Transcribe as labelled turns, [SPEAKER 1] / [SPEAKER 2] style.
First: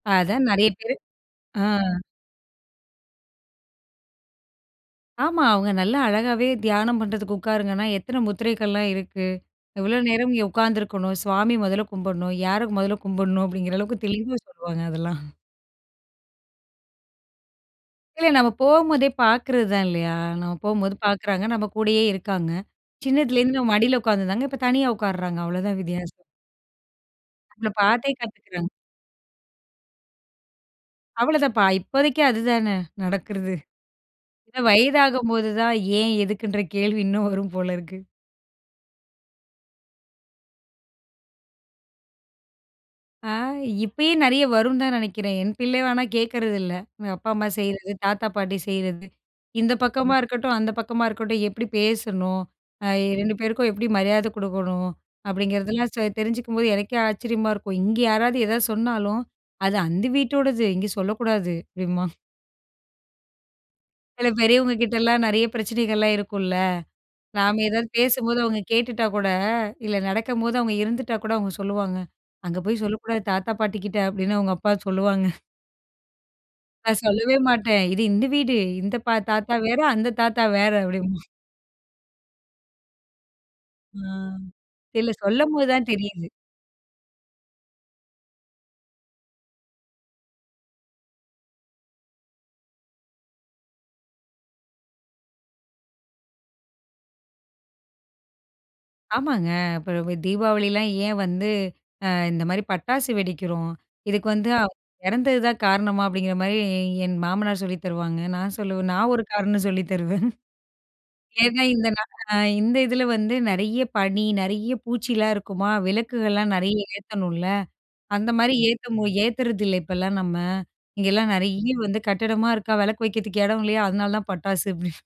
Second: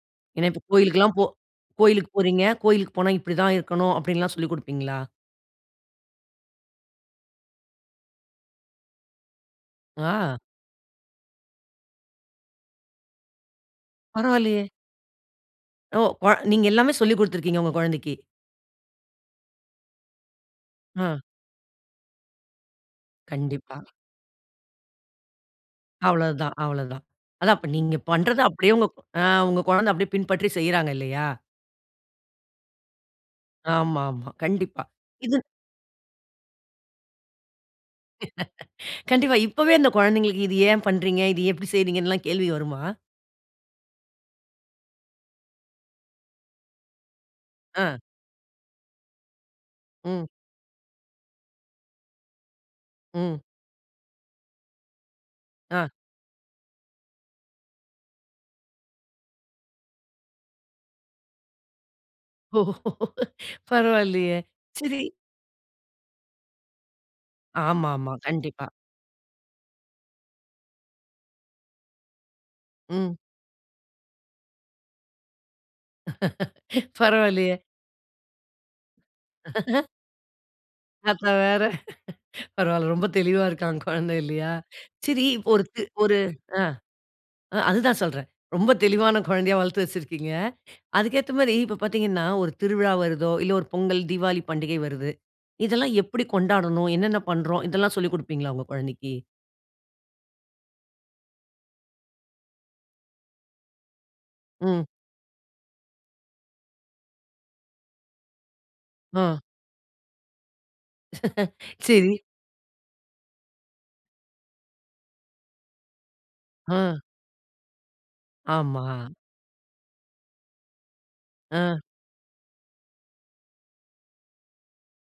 [SPEAKER 1] அதான்
[SPEAKER 2] ஏனா இப்ப
[SPEAKER 1] நிறைய பேரு
[SPEAKER 2] கோவிலுக்குலாம் போ
[SPEAKER 1] ஆ.
[SPEAKER 2] கோவிலுக்கு போறீங்க, கோவிலுக்கு போனா இப்படி தான் இருக்கனும், அப்படினுலாம் சொல்லிக் கொடுப்பீங்களா?
[SPEAKER 1] ஆமா. அவங்க நல்லா அழகாவே தியானம் பண்ணுறதுக்கு உட்காருங்கன்னா, எத்தனை முத்திரைகள்லாம் இருக்கு, எவ்வளோ நேரம்
[SPEAKER 2] ஆ.
[SPEAKER 1] இங்க உட்காந்துருக்கணும், சுவாமி மொதல்ல கும்பிடணும், யார மொதல்ல கும்பிடணும் அப்படிங்கிற அளவுக்கு தெளிவா
[SPEAKER 2] பரவாயில்லையே.
[SPEAKER 1] சொல்லுவாங்க அதெல்லாம்.
[SPEAKER 2] ஓ! கொ நீங்க எல்லாமே சொல்லிக் கொடுத்து இருக்கிங்க உங்க குழந்தைக்கு.
[SPEAKER 1] இல்ல நம்ம போம்போதே பார்க்குறது தான் இல்லையா, நம்ம போம்போது
[SPEAKER 2] ஆ.
[SPEAKER 1] பார்க்குறாங்க, நம்ப கூடயே இருக்காங்க சின்னதுலேருந்து
[SPEAKER 2] கண்டிப்பா.
[SPEAKER 1] மடியில உட்காந்துருந்தாங்க, இப்போ தனியா உட்காருறாங்க, அவ்வளோதான் வித்தியாசம்.
[SPEAKER 2] அவ்வளவு தான் அவ்வளவுதான்,
[SPEAKER 1] நம்ம
[SPEAKER 2] அதான் நீங்க
[SPEAKER 1] பார்த்தே
[SPEAKER 2] பண்ணுறத
[SPEAKER 1] கத்துக்கிறாங்க.
[SPEAKER 2] அப்படியே உங்க ஆ குழந்தை அப்படியே பின்பற்றி செய்றாங்க இல்லையா?
[SPEAKER 1] அவ்வளோதான்ப்பா, இப்போதைக்கு அதுதானே, நடக்கிறது.
[SPEAKER 2] ஆமாம்மா கண்டிப்பா. இது
[SPEAKER 1] வயதாகும்போது தான் ஏன், எதுக்குன்ற கேள்வி இன்னும் வரும் போல இருக்கு.
[SPEAKER 2] கண்டிப்பா இப்பவே இந்த குழந்தைகளுக்கு இதை ஏன் பண்றீங்க, இதை எப்படி செய்றீங்கனு கேள்வி வருமா?
[SPEAKER 1] ஆ இப்பயே நிறைய வரும்னு தான் நினைக்கிறேன், என் பிள்ளை ஆனா கேட்குறதில்ல, எங்க அப்பா அம்மா செய்றது,
[SPEAKER 2] ஆ.
[SPEAKER 1] தாத்தா பாட்டி செய்றது இந்த பக்கமா
[SPEAKER 2] ம்.
[SPEAKER 1] இருக்கட்டும், அந்த பக்கமா இருக்கட்டும், எப்படி பேசணும், அ 2
[SPEAKER 2] ம்.
[SPEAKER 1] பேருக்கும் எப்படி மரியாதை கொடுக்கணும்,
[SPEAKER 2] ஆ.
[SPEAKER 1] அப்படிங்கிறதெல்லாம் தெரிஞ்சுக்கும்போது, எனக்கே ஆச்சரியமா இருக்கும், இங்க யாராவது எத சொன்னாலும் அது அந்த வீட்டோடது, இங்க சொல்லக்கூடாது அப்படிம்பான்.
[SPEAKER 2] ஓ
[SPEAKER 1] சில
[SPEAKER 2] பரவாயில்லையே
[SPEAKER 1] பெரியவங்க
[SPEAKER 2] சரி.
[SPEAKER 1] கிட்டலாம் நிறைய பிரச்சனைகள்லாம் இருக்குல, நாம்
[SPEAKER 2] ஆமாம்,
[SPEAKER 1] ஏதாவது
[SPEAKER 2] ஆமாம்.
[SPEAKER 1] பேசும்போது அவங்க
[SPEAKER 2] கண்டிப்பா.
[SPEAKER 1] கேட்டுட்டா கூட, இல்ல நடக்கும்போது அவங்க இருந்துட்டா கூட, அவங்க சொல்லுவாங்க, அங்க போய்
[SPEAKER 2] ம்.
[SPEAKER 1] சொல்லக்கூடாது தாத்தா பாட்டி கிட்ட, அப்படின்னு அவங்க அப்பா சொல்லுவாங்க. நான் சொல்லவே
[SPEAKER 2] பரவால்லையே.
[SPEAKER 1] மாட்டேன், இது இந்த வீடு, இந்த தாத்தா வேற, அந்த தாத்தா வேற, அப்படிம்பான்.
[SPEAKER 2] தாத்தா வேற பரவாயில்ல ரொம்ப தெளிவா இருக்கா
[SPEAKER 1] ஆ.
[SPEAKER 2] குழந்தை இல்லையா,
[SPEAKER 1] இல்ல
[SPEAKER 2] சரி ஒரு
[SPEAKER 1] சொல்லம்போது
[SPEAKER 2] தெ
[SPEAKER 1] தான்
[SPEAKER 2] ஒரு
[SPEAKER 1] தெரியுது.
[SPEAKER 2] ஆ அதுதான் சொல்றேன், ரொம்ப தெளிவான குழந்தையா வளர்த்து வச்சிருக்கிங்க, அதுக்கு ஏத்த மாதிரி இப்போ பார்த்தீங்கனா, ஒரு திருவிழா வருதோ, இல்ல ஒரு பொங்கல் தீவாளி பண்டிகை வருது, இதெல்லாம் எப்படி கொண்டாடனும், என்னென்ன பண்ணுறோம், இதெல்லாம் சொல்லிக் கொடுப்பீங்களா உங்க குழந்தைக்கு?
[SPEAKER 1] ஆமாங்க. இப்போ தீபாவளிலாம் ஏன் வந்து, அ இந்த மாரி பட்டாசு வெடிக்கிறோம், இதுக்கு வந்து
[SPEAKER 2] ம்.
[SPEAKER 1] இறந்தது தான் காரணமா, அப்படிங்கிற மாரி என் மாமனார் சொல்லித் தருவாங்க, நான் சொல்லுவேன். நான் ஒரு
[SPEAKER 2] ஆ.
[SPEAKER 1] காரணம் சொல்லி தருவேன். ஏன்னா இந்த
[SPEAKER 2] சரி
[SPEAKER 1] இந்த இதில வந்து நிறைய பனி, நிறைய பூச்சிலாம் இருக்குமா விளக்குகள்லாம் நிறைய
[SPEAKER 2] ஆ.
[SPEAKER 1] ஏத்தணும்ல, அந்த மாதிரி ஏத்த
[SPEAKER 2] ஆமா.
[SPEAKER 1] ஏத்துறதில்லை இப்போலாம் நம்ம, இங்கேலாம் நிறைய
[SPEAKER 2] அ.
[SPEAKER 1] வந்து கட்டிடமா இருக்கா, விளக்கு வைக்கிறதுக்கு இடம் இல்லையா, அதனால தான் பட்டாசு, அப்டி